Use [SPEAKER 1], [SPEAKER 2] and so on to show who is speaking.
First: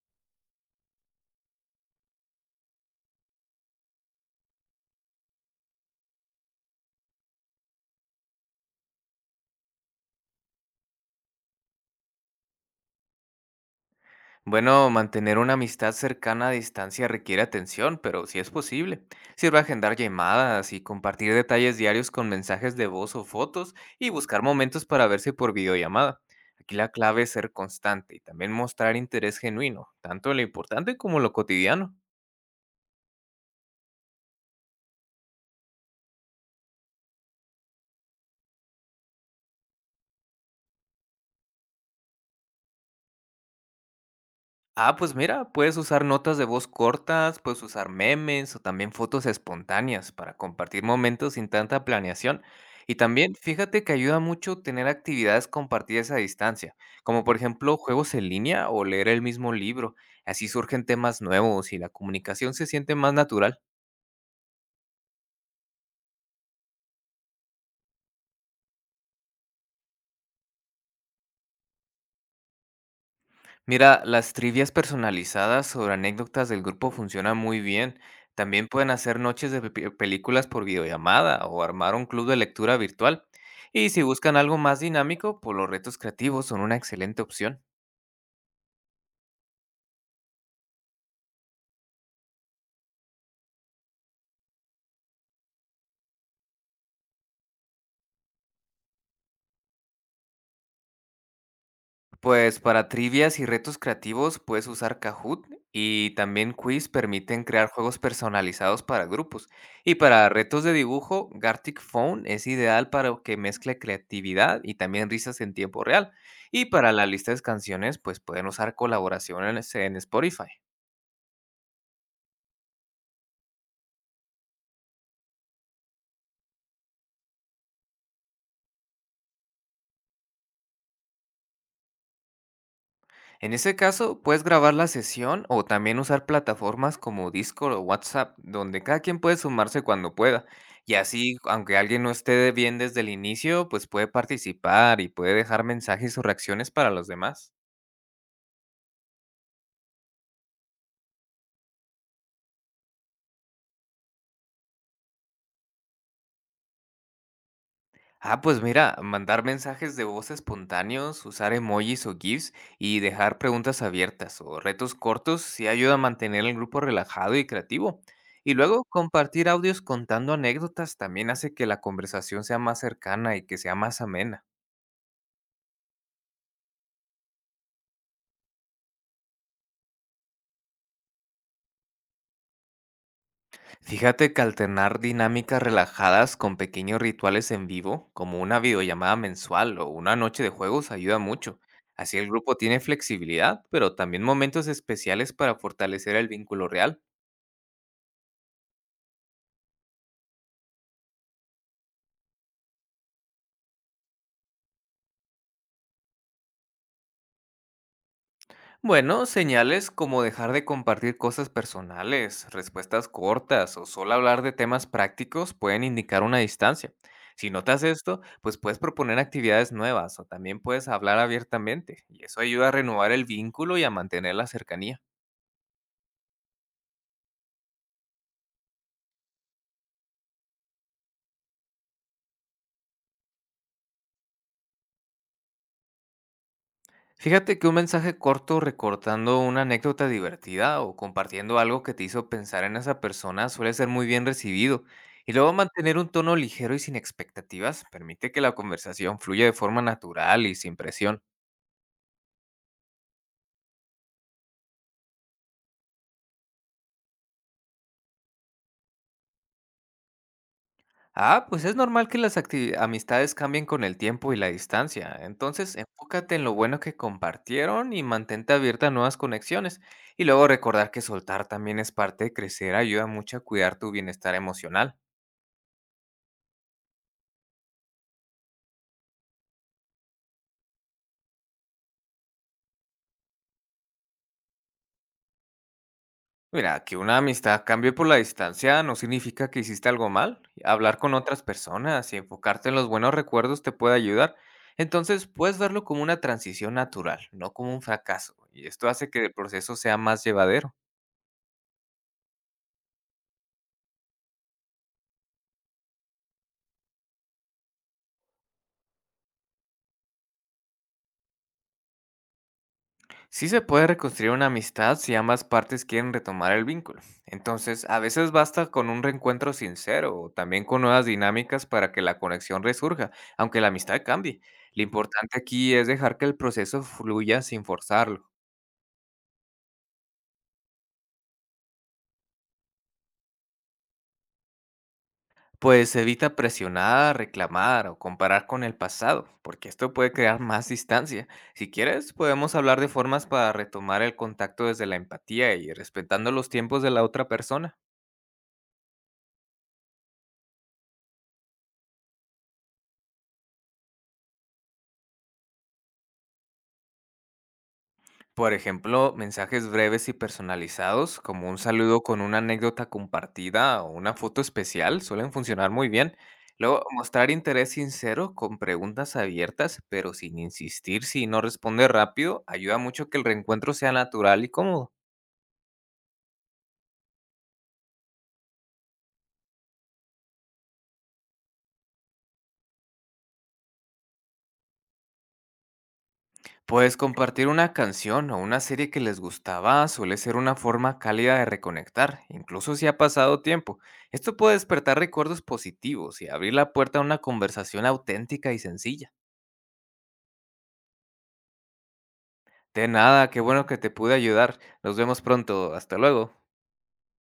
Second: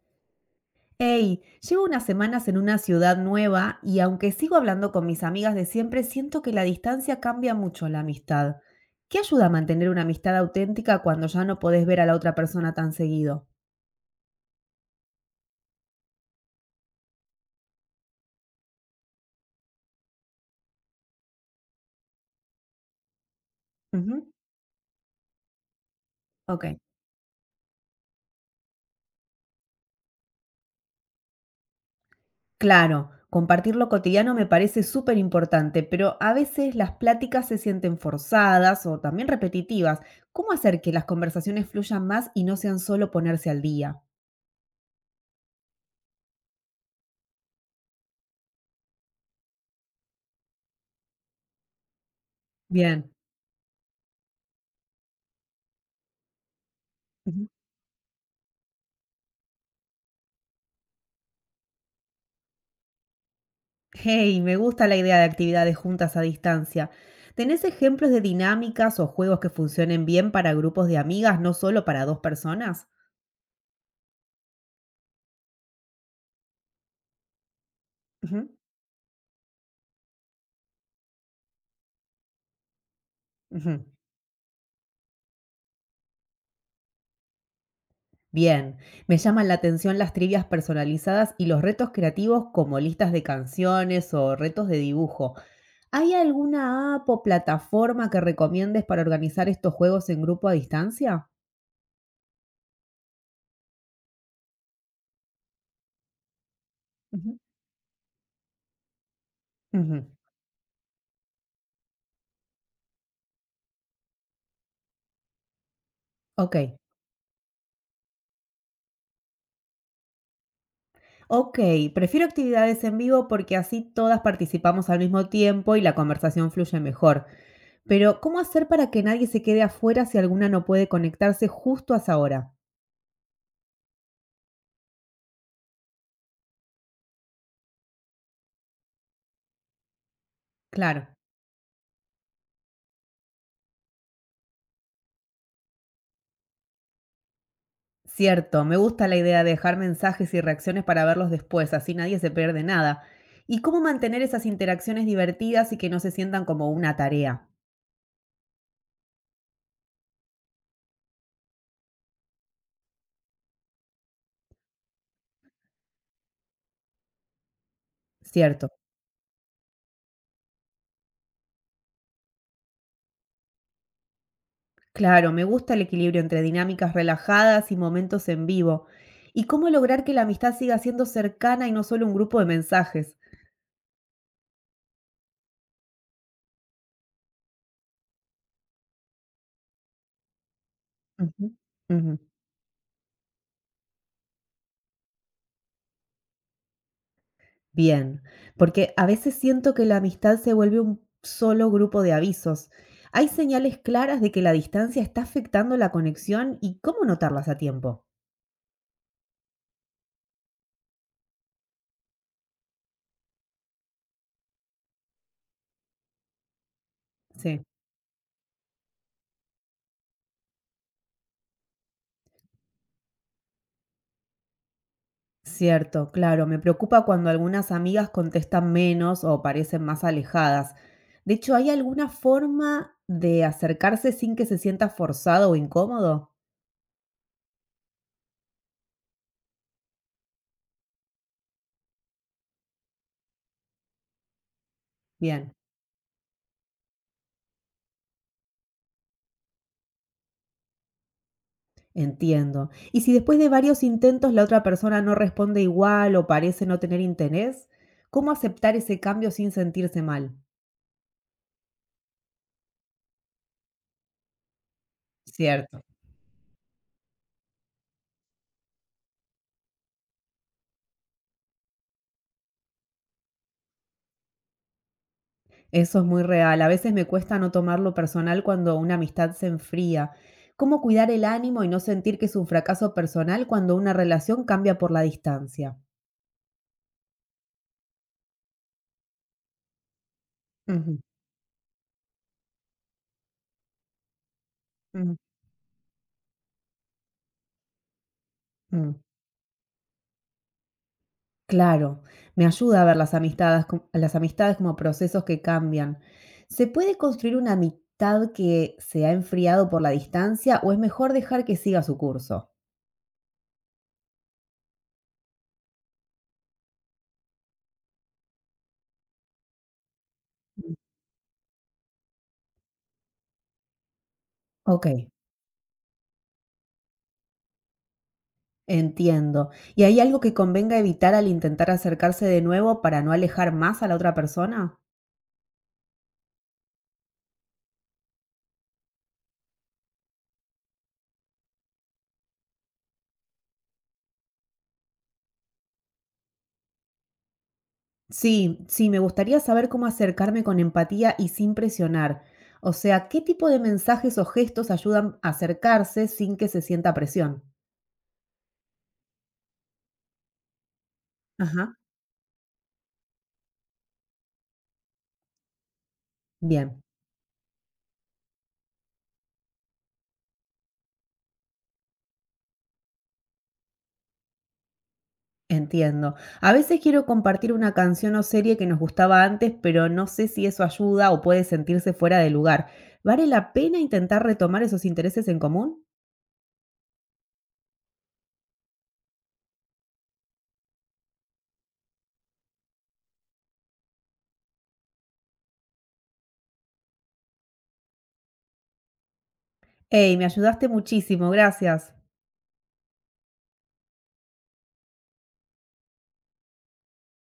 [SPEAKER 1] Hey, llevo unas semanas en una ciudad nueva y aunque sigo hablando con mis amigas de siempre, siento que la distancia cambia mucho la amistad. ¿Qué ayuda a mantener una amistad auténtica cuando ya no podés ver a la otra persona tan seguido?
[SPEAKER 2] Bueno, mantener una amistad cercana a distancia requiere atención, pero sí es posible. Sirve agendar llamadas y compartir detalles diarios con mensajes de voz o fotos y
[SPEAKER 1] Ujú.
[SPEAKER 2] buscar momentos para verse por videollamada.
[SPEAKER 1] Ok.
[SPEAKER 2] Aquí la clave es ser constante y también mostrar interés genuino, tanto en lo importante como en lo cotidiano.
[SPEAKER 1] Claro, compartir lo cotidiano me parece súper importante, pero a veces las pláticas se sienten forzadas o también repetitivas. ¿Cómo hacer que las conversaciones fluyan más y no sean solo ponerse al día?
[SPEAKER 2] Ah, pues mira, puedes usar notas de voz cortas, puedes usar memes o también fotos espontáneas para compartir momentos sin tanta planeación. Y
[SPEAKER 1] Bien.
[SPEAKER 2] también fíjate que ayuda mucho tener actividades compartidas a distancia, como por ejemplo juegos en línea o leer el mismo libro. Así surgen temas nuevos y la comunicación se siente más natural.
[SPEAKER 1] Hey, me gusta la idea de actividades juntas a distancia. ¿Tenés ejemplos de dinámicas o juegos que funcionen bien para grupos de amigas, no solo para dos personas?
[SPEAKER 2] Mira, las trivias personalizadas sobre anécdotas del grupo funcionan muy bien.
[SPEAKER 1] Ujú,
[SPEAKER 2] También pueden hacer noches de películas por videollamada o armar un club de lectura virtual.
[SPEAKER 1] ujú.
[SPEAKER 2] Y si buscan algo más dinámico, pues los retos creativos son una excelente opción.
[SPEAKER 1] Bien, me llaman la atención las trivias personalizadas y los retos creativos como listas de canciones o retos de dibujo. ¿Hay alguna app o plataforma que recomiendes para organizar estos juegos en grupo a distancia?
[SPEAKER 2] Pues para trivias y retos creativos puedes usar Kahoot y también Quiz
[SPEAKER 1] Ujú,
[SPEAKER 2] permiten crear juegos personalizados para grupos. Y
[SPEAKER 1] ujú.
[SPEAKER 2] para retos de dibujo, Gartic Phone es ideal para que mezcle creatividad y también risas en tiempo real.
[SPEAKER 1] Ok.
[SPEAKER 2] Y para la lista de canciones, pues pueden usar colaboraciones en Spotify.
[SPEAKER 1] Ok, prefiero actividades en vivo porque así todas participamos al mismo tiempo y la conversación fluye mejor. Pero, ¿cómo hacer para que nadie se quede afuera si alguna no puede conectarse justo a esa hora?
[SPEAKER 2] En ese caso, puedes grabar la sesión o también usar plataformas como Discord o WhatsApp, donde cada quien puede sumarse cuando pueda. Y
[SPEAKER 1] Claro,
[SPEAKER 2] así, aunque alguien no esté de bien desde el inicio, pues puede participar y puede dejar mensajes o reacciones para los demás.
[SPEAKER 1] cierto, me gusta la idea de dejar mensajes y reacciones para verlos después, así nadie se pierde nada. ¿Y cómo mantener esas interacciones divertidas y que no se sientan como una tarea?
[SPEAKER 2] Ah, pues mira, mandar mensajes de voz espontáneos, usar emojis o GIFs y dejar preguntas abiertas o retos cortos sí ayuda a mantener el grupo relajado y creativo. Y
[SPEAKER 1] Cierto.
[SPEAKER 2] luego compartir audios contando anécdotas también hace que la conversación sea más cercana y que sea más amena.
[SPEAKER 1] Claro, me gusta el equilibrio entre dinámicas relajadas y momentos en vivo. ¿Y cómo lograr que la amistad siga siendo cercana y no solo un grupo de mensajes?
[SPEAKER 2] Fíjate que alternar dinámicas relajadas con pequeños rituales en vivo, como una videollamada mensual o una noche de juegos, ayuda
[SPEAKER 1] Ujú,
[SPEAKER 2] mucho.
[SPEAKER 1] ujú.
[SPEAKER 2] Así el grupo tiene flexibilidad, pero también momentos especiales para fortalecer el vínculo real.
[SPEAKER 1] Bien, porque a veces siento que la amistad se vuelve un solo grupo de avisos. ¿Hay señales claras de que la distancia está afectando la conexión y cómo notarlas a tiempo?
[SPEAKER 2] Bueno, señales como dejar de compartir cosas personales, respuestas cortas o solo hablar de temas prácticos pueden indicar una distancia. Si
[SPEAKER 1] Sí.
[SPEAKER 2] notas esto, pues puedes proponer actividades nuevas o también puedes hablar abiertamente y eso ayuda a renovar el vínculo y a mantener la cercanía.
[SPEAKER 1] Cierto, claro, me preocupa cuando algunas amigas contestan menos o parecen más alejadas. De hecho, ¿hay alguna forma de acercarse sin que se sienta forzado o incómodo?
[SPEAKER 2] Fíjate que un mensaje corto recortando una anécdota divertida o compartiendo algo que te hizo pensar en esa persona suele ser muy bien recibido. Y luego
[SPEAKER 1] Bien,
[SPEAKER 2] mantener un tono ligero y sin expectativas permite que la conversación fluya de forma natural y sin presión.
[SPEAKER 1] entiendo. ¿Y si después de varios intentos la otra persona no responde igual o parece no tener interés? ¿Cómo aceptar ese cambio sin sentirse mal?
[SPEAKER 2] Ah, pues es normal que las amistades cambien con el tiempo y la distancia. Entonces,
[SPEAKER 1] Cierto.
[SPEAKER 2] enfócate en lo bueno que compartieron y mantente abierta a nuevas conexiones. Y luego recordar que soltar también es parte de crecer, ayuda mucho a cuidar tu bienestar emocional.
[SPEAKER 1] Eso es muy real. A veces me cuesta no tomarlo personal cuando una amistad se enfría. ¿Cómo cuidar el ánimo y no sentir que es un fracaso personal cuando una relación cambia por la distancia?
[SPEAKER 2] Mira, que una amistad cambie por la distancia no significa que hiciste algo mal. Hablar
[SPEAKER 1] Ujú,
[SPEAKER 2] con otras personas y enfocarte en los buenos recuerdos te puede ayudar.
[SPEAKER 1] ujú,
[SPEAKER 2] Entonces, puedes verlo como una transición natural, no como un fracaso. Y esto
[SPEAKER 1] mm.
[SPEAKER 2] hace que el proceso sea más llevadero.
[SPEAKER 1] Claro, me ayuda a ver las amistades, las amistades como procesos que cambian. ¿Se puede construir una amistad que se ha enfriado por la distancia o es mejor dejar que siga su curso?
[SPEAKER 2] Sí se puede reconstruir una amistad si ambas partes quieren retomar el vínculo. Entonces, a veces basta con un reencuentro sincero o también
[SPEAKER 1] Mm.
[SPEAKER 2] con nuevas dinámicas para que la conexión resurja, aunque la amistad cambie. Lo
[SPEAKER 1] Ok.
[SPEAKER 2] importante aquí es dejar que el proceso fluya sin forzarlo.
[SPEAKER 1] Entiendo. ¿Y hay algo que convenga evitar al intentar acercarse de nuevo para no alejar más a la otra persona?
[SPEAKER 2] Pues evita presionar, reclamar o comparar con el pasado, porque esto puede crear más distancia. Si quieres, podemos hablar de formas para retomar el contacto desde la empatía y respetando los tiempos de la otra persona.
[SPEAKER 1] Sí, sí, me gustaría saber cómo acercarme con empatía y sin presionar. O sea, ¿qué tipo de mensajes o gestos ayudan a acercarse sin que se sienta presión?
[SPEAKER 2] Por ejemplo, mensajes breves y personalizados, como un
[SPEAKER 1] Ajá.
[SPEAKER 2] saludo con una anécdota compartida o una foto especial, suelen funcionar muy bien.
[SPEAKER 1] Bien,
[SPEAKER 2] Luego, mostrar interés sincero con preguntas abiertas, pero sin insistir si no responde rápido, ayuda mucho que el reencuentro sea natural y cómodo.
[SPEAKER 1] entiendo. A veces quiero compartir una canción o serie que nos gustaba antes, pero no sé si eso ayuda o puede sentirse fuera de lugar. ¿Vale la pena intentar retomar esos intereses en común?
[SPEAKER 2] Pues compartir una canción o una serie que les gustaba suele ser una forma cálida de reconectar, incluso si ha pasado tiempo. Esto puede despertar recuerdos positivos y abrir la puerta a una conversación auténtica y sencilla.
[SPEAKER 1] Hey, me ayudaste muchísimo, gracias.
[SPEAKER 2] De nada, qué bueno que te pude ayudar. Nos vemos pronto. Hasta luego.